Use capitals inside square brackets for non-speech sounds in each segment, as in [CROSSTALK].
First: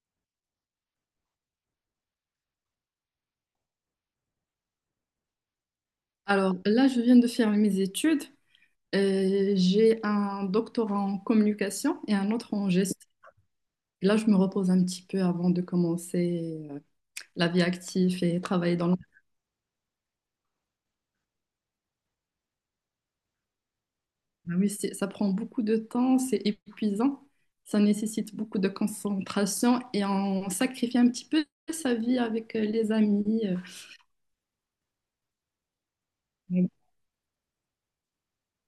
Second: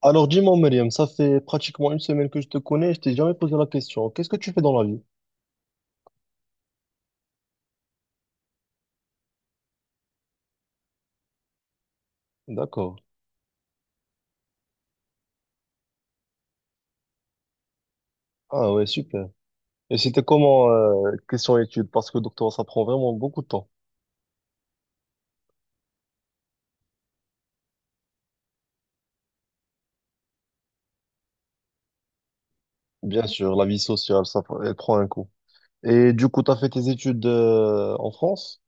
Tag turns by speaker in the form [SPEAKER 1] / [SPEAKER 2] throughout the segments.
[SPEAKER 1] Alors dis-moi, Myriam, ça fait pratiquement une semaine que je te connais, je t'ai jamais posé la question. Qu'est-ce que tu fais dans la vie?
[SPEAKER 2] Alors là, je viens de faire mes études. J'ai un doctorat en communication et un autre en gestion.
[SPEAKER 1] D'accord.
[SPEAKER 2] Là, je me repose un petit peu avant de commencer la vie active et
[SPEAKER 1] Ah
[SPEAKER 2] travailler
[SPEAKER 1] ouais,
[SPEAKER 2] dans le...
[SPEAKER 1] super. Et c'était comment question études? Parce que doctorat, ça prend vraiment beaucoup de temps.
[SPEAKER 2] Ah oui, ça prend beaucoup de temps, c'est épuisant, ça nécessite beaucoup de concentration et on sacrifie un petit peu sa vie avec les
[SPEAKER 1] Bien
[SPEAKER 2] amis.
[SPEAKER 1] sûr, la vie sociale, elle prend un coup. Et du coup, tu as fait tes études en France?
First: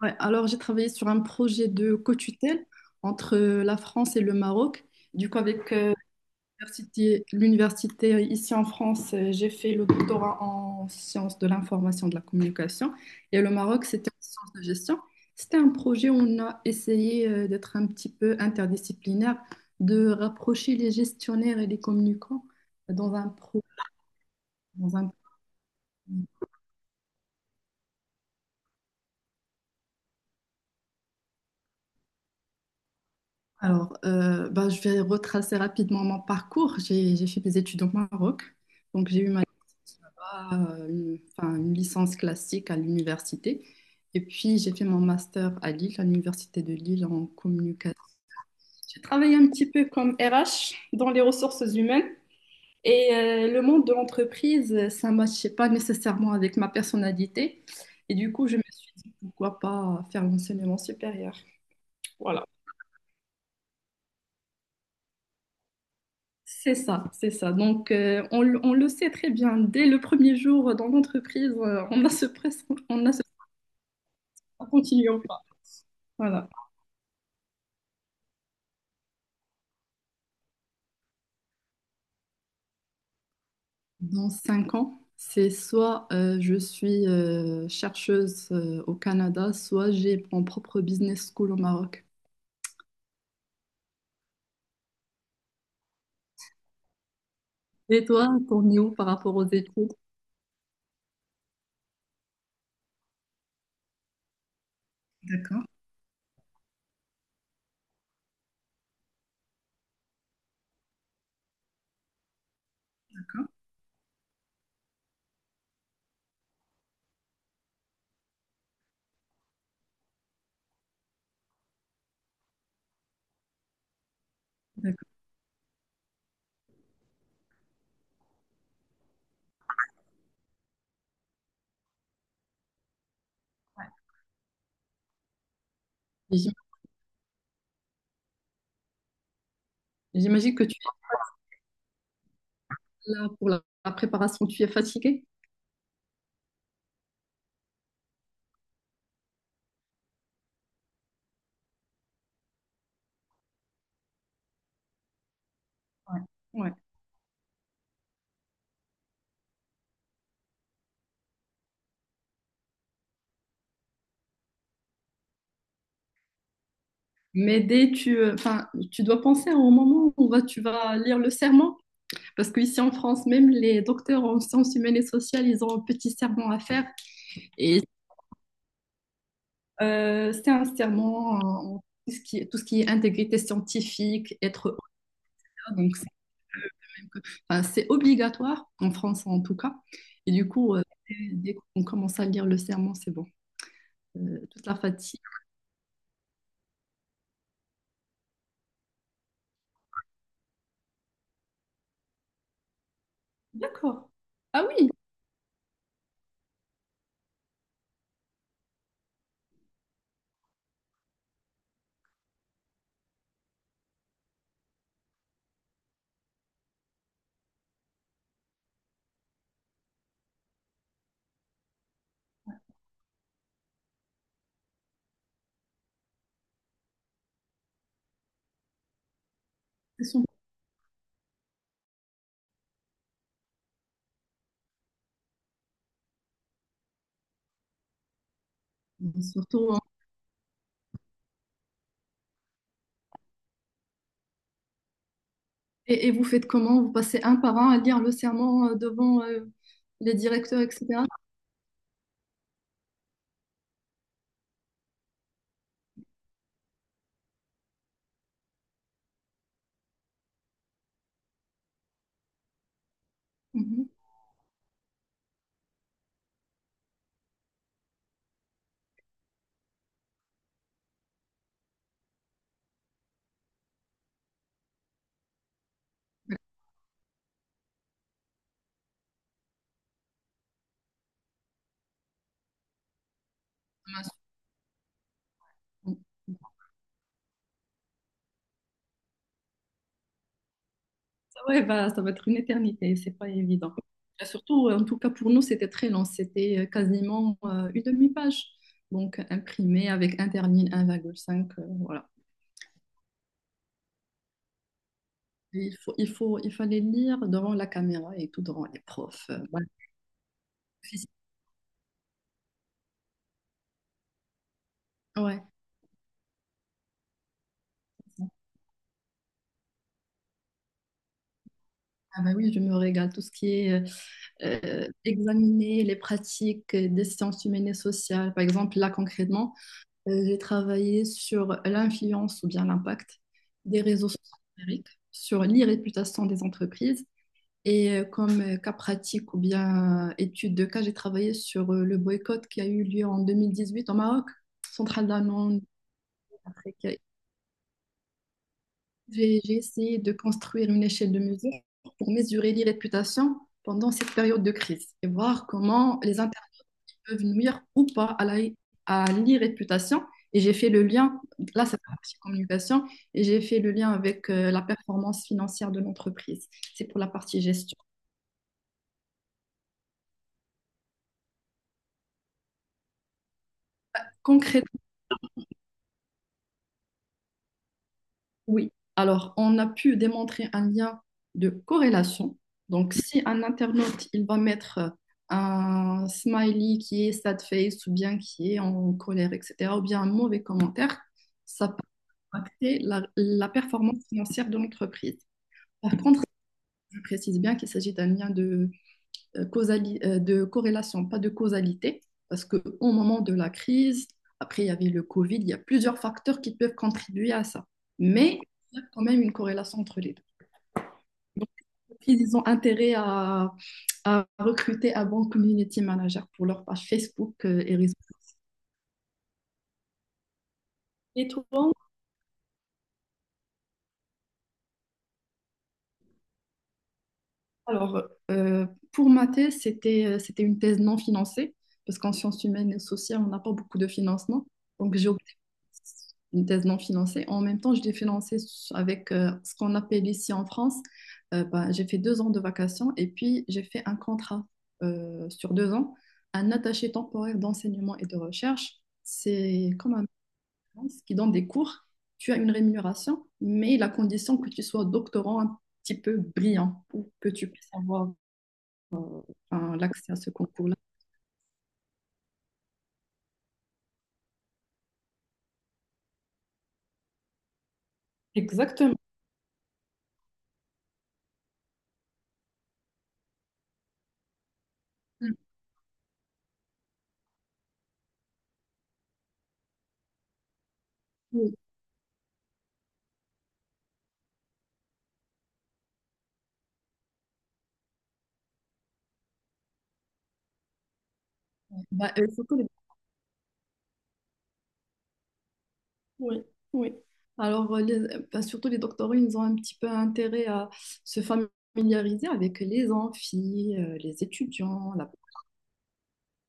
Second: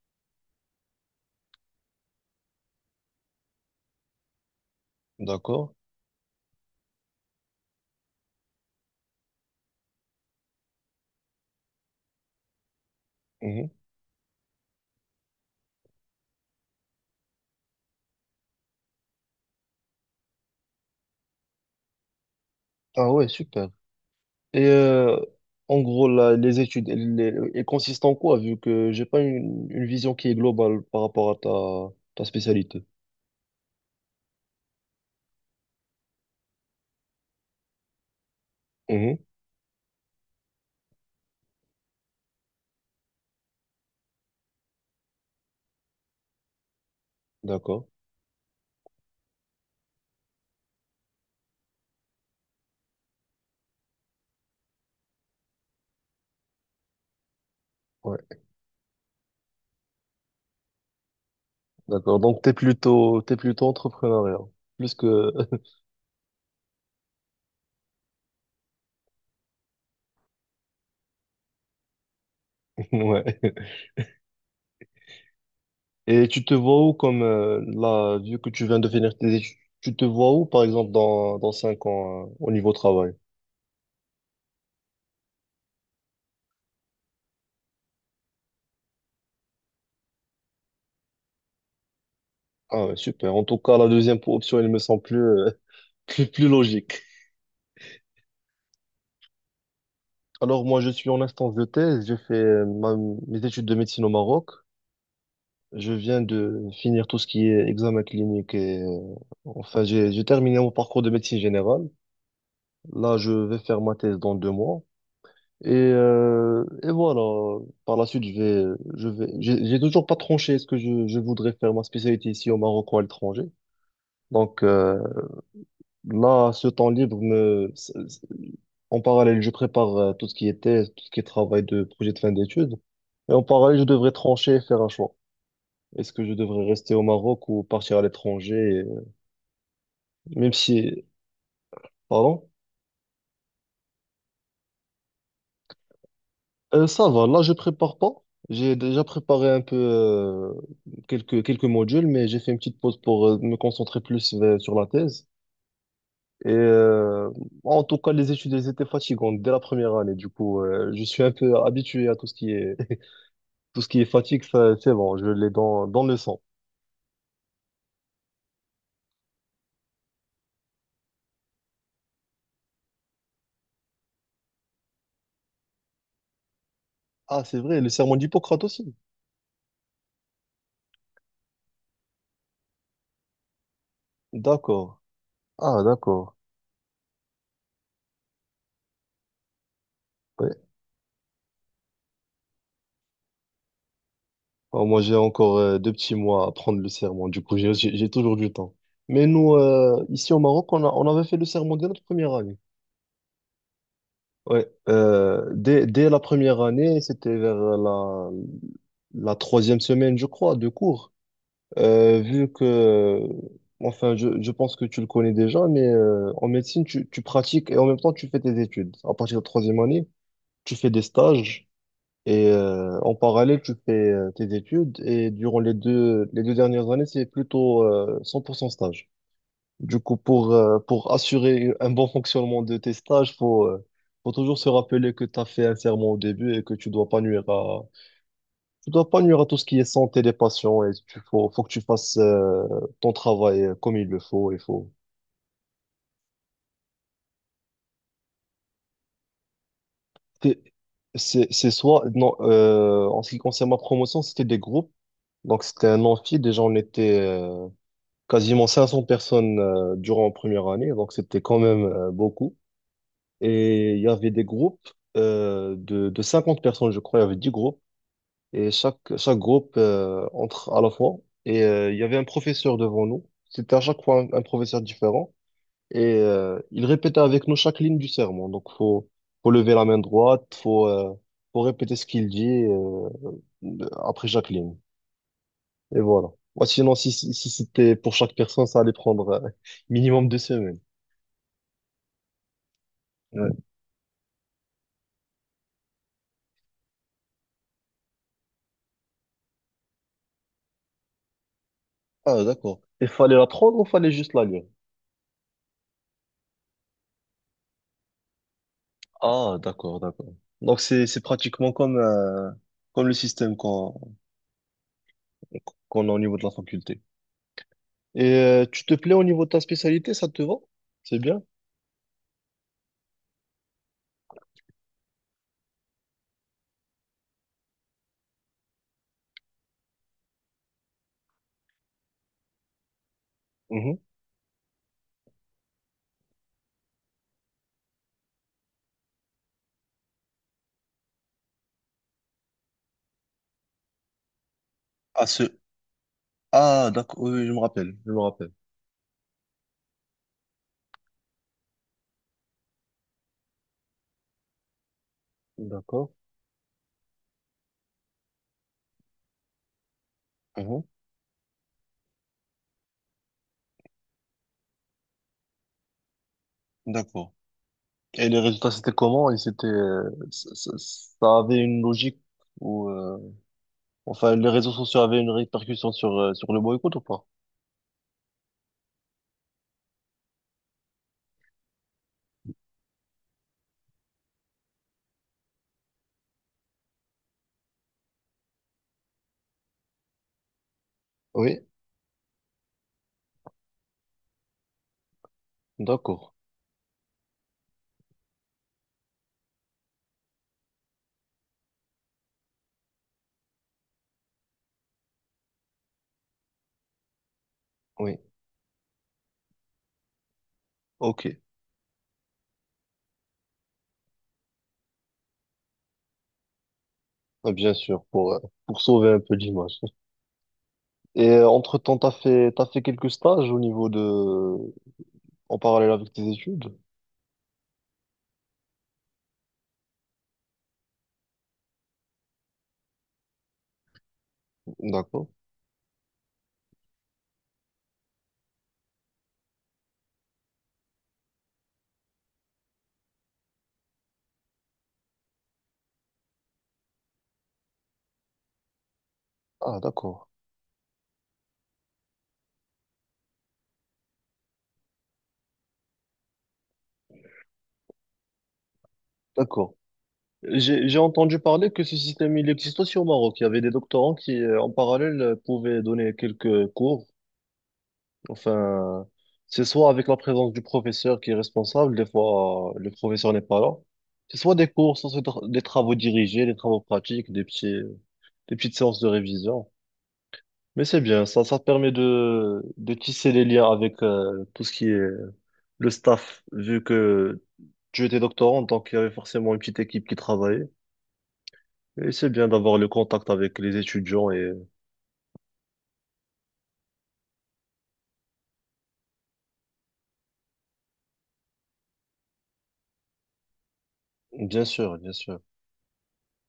[SPEAKER 2] Ouais, alors, j'ai travaillé sur un projet de co-tutelle entre la France et le Maroc. Du coup,
[SPEAKER 1] D'accord.
[SPEAKER 2] avec l'université ici en France, j'ai fait le doctorat en sciences de l'information de la communication et le
[SPEAKER 1] Mhm.
[SPEAKER 2] Maroc, c'était en sciences de gestion. C'était un projet où on a essayé d'être un petit peu interdisciplinaire, de rapprocher les gestionnaires et les communicants
[SPEAKER 1] Ah
[SPEAKER 2] dans un
[SPEAKER 1] ouais,
[SPEAKER 2] pro-
[SPEAKER 1] super. Et
[SPEAKER 2] dans un projet.
[SPEAKER 1] en gros, là, les études, elles consistent en quoi, vu que j'ai pas une vision qui est globale par rapport à ta spécialité?
[SPEAKER 2] Alors, ben, je vais retracer rapidement mon parcours. J'ai fait mes études au Maroc. Donc,
[SPEAKER 1] Mhm.
[SPEAKER 2] j'ai eu ma licence là-bas, enfin, une licence classique à l'université. Et puis, j'ai fait mon master à Lille, à l'université de Lille en
[SPEAKER 1] D'accord.
[SPEAKER 2] communication. J'ai travaillé un petit peu comme RH dans les ressources humaines et le monde de l'entreprise, ça ne matchait pas nécessairement avec ma personnalité. Et du coup, je me suis dit, pourquoi pas faire l'enseignement supérieur.
[SPEAKER 1] D'accord. Donc,
[SPEAKER 2] Voilà.
[SPEAKER 1] t'es plutôt entrepreneuriat. Plus que,
[SPEAKER 2] C'est ça, c'est ça. Donc, on le sait très bien. Dès le premier jour dans l'entreprise,
[SPEAKER 1] [LAUGHS]
[SPEAKER 2] on a ce
[SPEAKER 1] ouais.
[SPEAKER 2] continuer ou pas.
[SPEAKER 1] Et tu
[SPEAKER 2] Voilà.
[SPEAKER 1] te vois où comme, là, vu que tu viens de finir tes études, tu te vois où, par exemple, dans 5 ans, au niveau travail?
[SPEAKER 2] Dans 5 ans, c'est soit je suis chercheuse au Canada, soit j'ai mon propre business school au Maroc.
[SPEAKER 1] Ah ouais, super. En tout cas, la deuxième option, elle me semble [LAUGHS] plus logique.
[SPEAKER 2] Et toi, t'en es où par rapport aux études?
[SPEAKER 1] Alors, moi, je suis en instance de thèse. J'ai fait mes études de médecine au Maroc.
[SPEAKER 2] D'accord,
[SPEAKER 1] Je viens de finir tout ce qui est examen clinique j'ai terminé mon parcours de médecine générale. Là, je vais faire ma thèse dans 2 mois. Et voilà, par la suite, j'ai toujours pas tranché, est-ce que je voudrais faire ma spécialité ici au Maroc ou à l'étranger. Donc
[SPEAKER 2] d'accord.
[SPEAKER 1] là, ce temps libre me, c- c- en parallèle, je prépare tout ce qui est thèse, tout ce qui est travail de projet de fin d'études. Et en parallèle, je
[SPEAKER 2] Ouais.
[SPEAKER 1] devrais trancher et faire un choix. Est-ce que je
[SPEAKER 2] Et j'im-
[SPEAKER 1] devrais rester au Maroc ou partir à l'étranger, euh, même
[SPEAKER 2] J'imagine que tu
[SPEAKER 1] si, pardon?
[SPEAKER 2] es là pour la préparation, tu es fatiguée?
[SPEAKER 1] Ça va, là je prépare pas. J'ai déjà préparé un peu quelques modules, mais j'ai fait une petite pause pour me concentrer plus sur la thèse.
[SPEAKER 2] Ouais.
[SPEAKER 1] Et
[SPEAKER 2] Ouais.
[SPEAKER 1] en tout cas, les études elles étaient fatigantes dès la première année. Du coup, je suis un peu habitué à tout ce qui est [LAUGHS] tout ce qui est fatigue, ça, c'est bon, je l'ai dans le sang.
[SPEAKER 2] Mais enfin, tu dois penser au moment où tu vas lire le serment, parce qu'ici en France, même les docteurs en sciences humaines et sociales, ils ont un petit serment à faire.
[SPEAKER 1] Ah, c'est vrai,
[SPEAKER 2] Et
[SPEAKER 1] le serment d'Hippocrate aussi.
[SPEAKER 2] c'est un serment en tout ce qui est intégrité scientifique, être
[SPEAKER 1] D'accord.
[SPEAKER 2] honnête,
[SPEAKER 1] Ah,
[SPEAKER 2] donc c'est
[SPEAKER 1] d'accord.
[SPEAKER 2] enfin, c'est obligatoire, en France en tout cas. Et du
[SPEAKER 1] Ouais.
[SPEAKER 2] coup, dès qu'on commence à lire le serment, c'est bon. Toute la
[SPEAKER 1] Oh, moi, j'ai
[SPEAKER 2] fatigue.
[SPEAKER 1] encore 2 petits mois à prendre le serment. Du coup, j'ai toujours du temps. Mais nous, ici au Maroc, on avait fait le serment dès notre première année.
[SPEAKER 2] D'accord. Ah
[SPEAKER 1] Ouais.
[SPEAKER 2] oui,
[SPEAKER 1] Dès la première année, c'était vers la troisième semaine, je crois, de cours. Vu que, enfin, je pense que tu le connais déjà, mais en médecine, tu pratiques et en même temps, tu fais tes études. À partir de la troisième année, tu fais des stages. Et en parallèle, tu fais tes études et durant les deux dernières années, c'est plutôt 100% stage. Du
[SPEAKER 2] c'est
[SPEAKER 1] coup,
[SPEAKER 2] son-
[SPEAKER 1] pour assurer un bon [LAUGHS] fonctionnement de tes stages, faut toujours se rappeler que tu as fait un serment au début et que tu dois pas tu dois pas nuire à tout ce qui
[SPEAKER 2] surtout.
[SPEAKER 1] est santé des patients et faut que tu fasses ton travail comme il le faut. Il faut.
[SPEAKER 2] Et vous faites comment? Vous passez un par un à lire le serment devant les directeurs,
[SPEAKER 1] T'es-
[SPEAKER 2] etc.
[SPEAKER 1] c'est soit, non, en ce qui concerne ma promotion, c'était des groupes. Donc, c'était un amphi. Déjà, on était quasiment 500 personnes durant la première année, donc c'était quand même beaucoup.
[SPEAKER 2] Mhm.
[SPEAKER 1] Et il y avait des groupes de 50 personnes, je crois, il y avait 10 groupes, et chaque groupe entre à la fois. Et il y avait un professeur devant nous, c'était à chaque fois un professeur différent, et il répétait avec nous chaque ligne du sermon. Faut lever la main droite, faut répéter ce qu'il dit après chaque ligne. Et voilà. Moi, sinon, si c'était pour chaque personne, ça allait prendre minimum 2 semaines.
[SPEAKER 2] Ça, ouais, bah, ça va être une éternité, c'est pas
[SPEAKER 1] Ouais.
[SPEAKER 2] évident. Et surtout, en tout cas pour nous, c'était très long, c'était quasiment une demi-page. Donc imprimé avec interligne 1,5, voilà.
[SPEAKER 1] Ah, d'accord. Il fallait la prendre ou fallait juste la lire?
[SPEAKER 2] Et il fallait lire devant la caméra et tout devant les profs.
[SPEAKER 1] Ah,
[SPEAKER 2] Voilà.
[SPEAKER 1] d'accord, d'accord. Donc, c'est pratiquement comme, comme le système
[SPEAKER 2] Ouais.
[SPEAKER 1] qu'on a au niveau de la faculté. Et tu te plais au niveau de ta spécialité, ça te va? C'est bien?
[SPEAKER 2] Ah bah oui, je me régale. Tout ce qui est examiner les pratiques des sciences humaines et sociales. Par exemple, là concrètement, j'ai travaillé sur l'influence ou bien l'impact des
[SPEAKER 1] Mhm.
[SPEAKER 2] réseaux sociaux numériques sur l'irréputation des entreprises. Et comme cas pratique ou bien étude de cas, j'ai travaillé sur le boycott qui a eu lieu en 2018 au Maroc, centrale
[SPEAKER 1] Ah, ce...
[SPEAKER 2] d'Amman, Afrique.
[SPEAKER 1] Ah,
[SPEAKER 2] J'ai
[SPEAKER 1] d'accord, oui, oui, je me rappelle.
[SPEAKER 2] j'ai essayé de construire une échelle de mesure pour mesurer l'irréputation pendant cette période de crise et voir comment
[SPEAKER 1] D'accord.
[SPEAKER 2] peuvent nuire ou pas à l'irréputation. Et j'ai fait
[SPEAKER 1] Mhm.
[SPEAKER 2] le lien, là c'est la partie communication, et j'ai fait le lien avec la performance financière de l'entreprise. C'est pour la
[SPEAKER 1] D'accord.
[SPEAKER 2] partie gestion.
[SPEAKER 1] Et les résultats, c'était comment? Et ça avait une logique ou les réseaux
[SPEAKER 2] Concrètement,
[SPEAKER 1] sociaux avaient une répercussion sur, sur le boycott ou pas?
[SPEAKER 2] oui. Alors, on a pu démontrer un lien de corrélation. Donc, si un internaute, il va mettre un smiley qui est sad face ou bien qui est en colère, etc., ou bien un mauvais commentaire,
[SPEAKER 1] Oui.
[SPEAKER 2] ça peut impacter la performance financière de l'entreprise. Par contre,
[SPEAKER 1] D'accord.
[SPEAKER 2] je précise bien qu'il s'agit d'un lien de corrélation, pas de causalité, parce qu'au moment de la crise, après il y avait le Covid, il y a plusieurs facteurs qui peuvent contribuer à ça.
[SPEAKER 1] Oui.
[SPEAKER 2] Mais il y a quand même une corrélation entre les deux.
[SPEAKER 1] Ok.
[SPEAKER 2] Donc, ils ont intérêt à recruter un bon community manager pour leur page Facebook
[SPEAKER 1] Ouais, bien
[SPEAKER 2] et réseaux.
[SPEAKER 1] sûr, pour sauver un peu l'image.
[SPEAKER 2] Et
[SPEAKER 1] Et
[SPEAKER 2] toi,
[SPEAKER 1] entre-temps, t'as fait quelques stages au niveau de... en parallèle avec tes études?
[SPEAKER 2] alors, euh, pour ma thèse, c'était une thèse non financée, parce qu'en sciences humaines et sociales, on n'a pas beaucoup de financement. Donc, j'ai
[SPEAKER 1] D'accord.
[SPEAKER 2] opté pour une thèse non financée. En même temps, je l'ai financée avec ce qu'on appelle ici en France. Bah, j'ai fait 2 ans de vacations et puis j'ai fait un contrat sur 2 ans, un attaché temporaire d'enseignement et de recherche. C'est
[SPEAKER 1] Ah,
[SPEAKER 2] comme un
[SPEAKER 1] d'accord.
[SPEAKER 2] qui donnent des cours, tu as une rémunération, mais la condition que tu sois doctorant un petit peu brillant pour que tu puisses avoir
[SPEAKER 1] D'accord.
[SPEAKER 2] hein, l'accès à ce concours-là.
[SPEAKER 1] J'ai entendu parler que ce système, il existe aussi au Maroc. Il y avait des doctorants qui, en parallèle, pouvaient donner quelques cours.
[SPEAKER 2] Exactement.
[SPEAKER 1] Enfin, c'est soit avec la présence du professeur qui est responsable, des fois, le professeur n'est pas là. C'est soit des cours, soit des travaux dirigés, des travaux pratiques, des petites séances de révision. Mais c'est bien,
[SPEAKER 2] Oui.
[SPEAKER 1] ça te permet de tisser les liens avec tout ce qui est le staff, vu que tu étais doctorant, donc il y avait forcément une petite équipe qui travaillait. Et
[SPEAKER 2] Bah,
[SPEAKER 1] c'est bien
[SPEAKER 2] surtout
[SPEAKER 1] d'avoir le contact avec les étudiants et
[SPEAKER 2] oui, oui. Alors, bah, surtout les doctorants, ils ont un petit peu intérêt à se familiariser avec les amphis, les
[SPEAKER 1] bien
[SPEAKER 2] étudiants.
[SPEAKER 1] sûr, bien sûr.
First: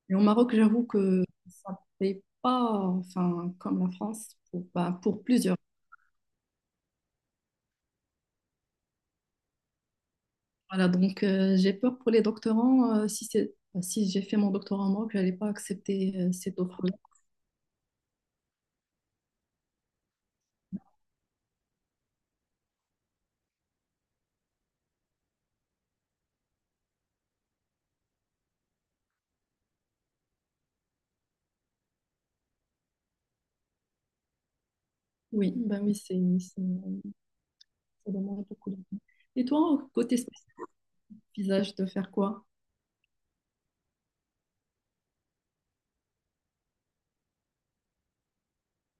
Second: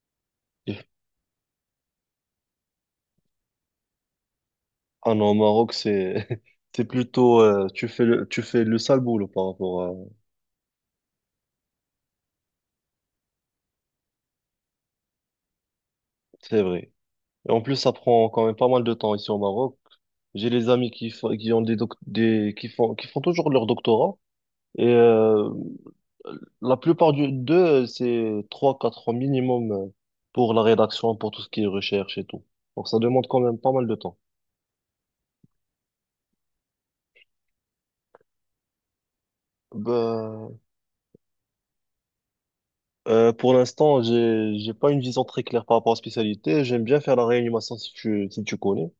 [SPEAKER 2] Et au Maroc, j'avoue
[SPEAKER 1] Et-
[SPEAKER 2] que ça ne paye pas enfin, comme la France pour, bah,
[SPEAKER 1] Ah
[SPEAKER 2] pour
[SPEAKER 1] non, au
[SPEAKER 2] plusieurs.
[SPEAKER 1] Maroc, c'est [LAUGHS] c'est plutôt tu fais le sale boulot par rapport à
[SPEAKER 2] Voilà, donc j'ai peur pour les doctorants. Si c'est, bah, si j'ai fait mon doctorat en Maroc, je n'allais pas accepter cette
[SPEAKER 1] c'est vrai.
[SPEAKER 2] offre-là.
[SPEAKER 1] Et en plus, ça prend quand même pas mal de temps ici au Maroc. J'ai les amis qui ont des doc- des qui font toujours leur doctorat et la plupart d'eux, c'est 3 4 ans minimum pour la rédaction, pour tout ce qui est recherche et tout. Donc ça demande quand même pas mal de temps.
[SPEAKER 2] Oui, ben oui, ça demande beaucoup de temps. Et toi, côté
[SPEAKER 1] Ben,
[SPEAKER 2] spécialisage, de faire quoi?
[SPEAKER 1] pour l'instant, j'ai pas une vision très claire par rapport aux spécialités. J'aime bien faire la réanimation si tu connais.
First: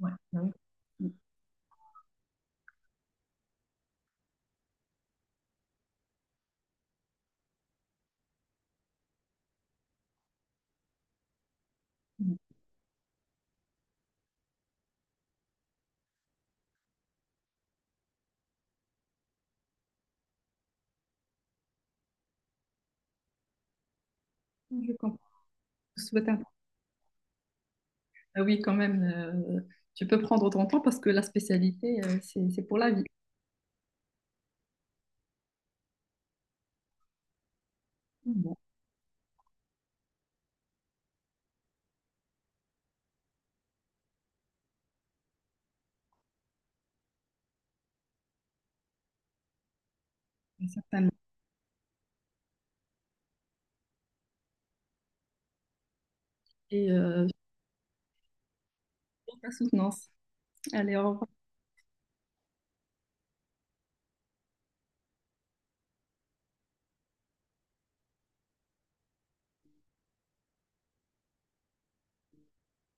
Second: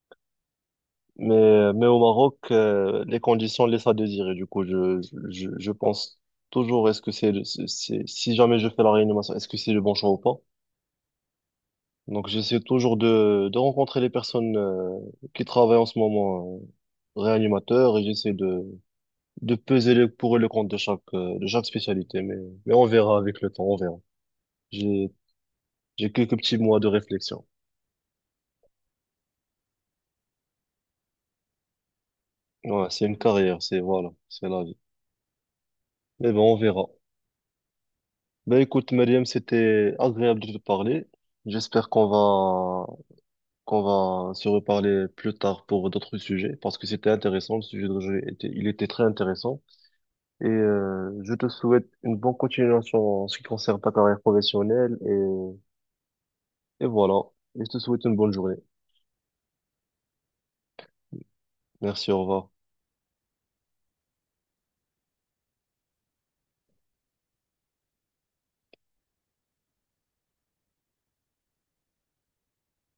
[SPEAKER 2] Ouais, ben oui.
[SPEAKER 1] Mais au Maroc, les conditions laissent à désirer. Je pense toujours, est-ce que c'est, le- c'est- si jamais je fais la réanimation, est-ce que c'est le bon choix ou pas? Donc
[SPEAKER 2] Mm,
[SPEAKER 1] j'essaie toujours de rencontrer les personnes qui travaillent en ce moment réanimateurs et j'essaie de peser le pour et le contre de de chaque spécialité. Mais on verra avec le temps, on verra.
[SPEAKER 2] mm. Je
[SPEAKER 1] J'ai,
[SPEAKER 2] comprends. Je
[SPEAKER 1] j'ai
[SPEAKER 2] souhaite
[SPEAKER 1] quelques
[SPEAKER 2] un-
[SPEAKER 1] petits mois de réflexion.
[SPEAKER 2] Ah oui, quand même, tu peux prendre ton temps parce que la spécialité, c'est pour
[SPEAKER 1] Ouais,
[SPEAKER 2] la vie.
[SPEAKER 1] c'est une carrière, c'est voilà, c'est la vie. Mais bon, on verra.
[SPEAKER 2] Bon,
[SPEAKER 1] Ben écoute, Mariam, c'était agréable de te parler. J'espère qu'on va se reparler plus tard pour d'autres sujets parce que c'était intéressant, le sujet de jeu il était très intéressant. Et
[SPEAKER 2] certainement.
[SPEAKER 1] je te souhaite une bonne continuation en ce qui concerne ta carrière professionnelle. Et
[SPEAKER 2] Et
[SPEAKER 1] voilà.
[SPEAKER 2] je
[SPEAKER 1] Et je te souhaite une bonne journée.
[SPEAKER 2] te souhaite la soutenance. Allez, au revoir.
[SPEAKER 1] Merci, au revoir.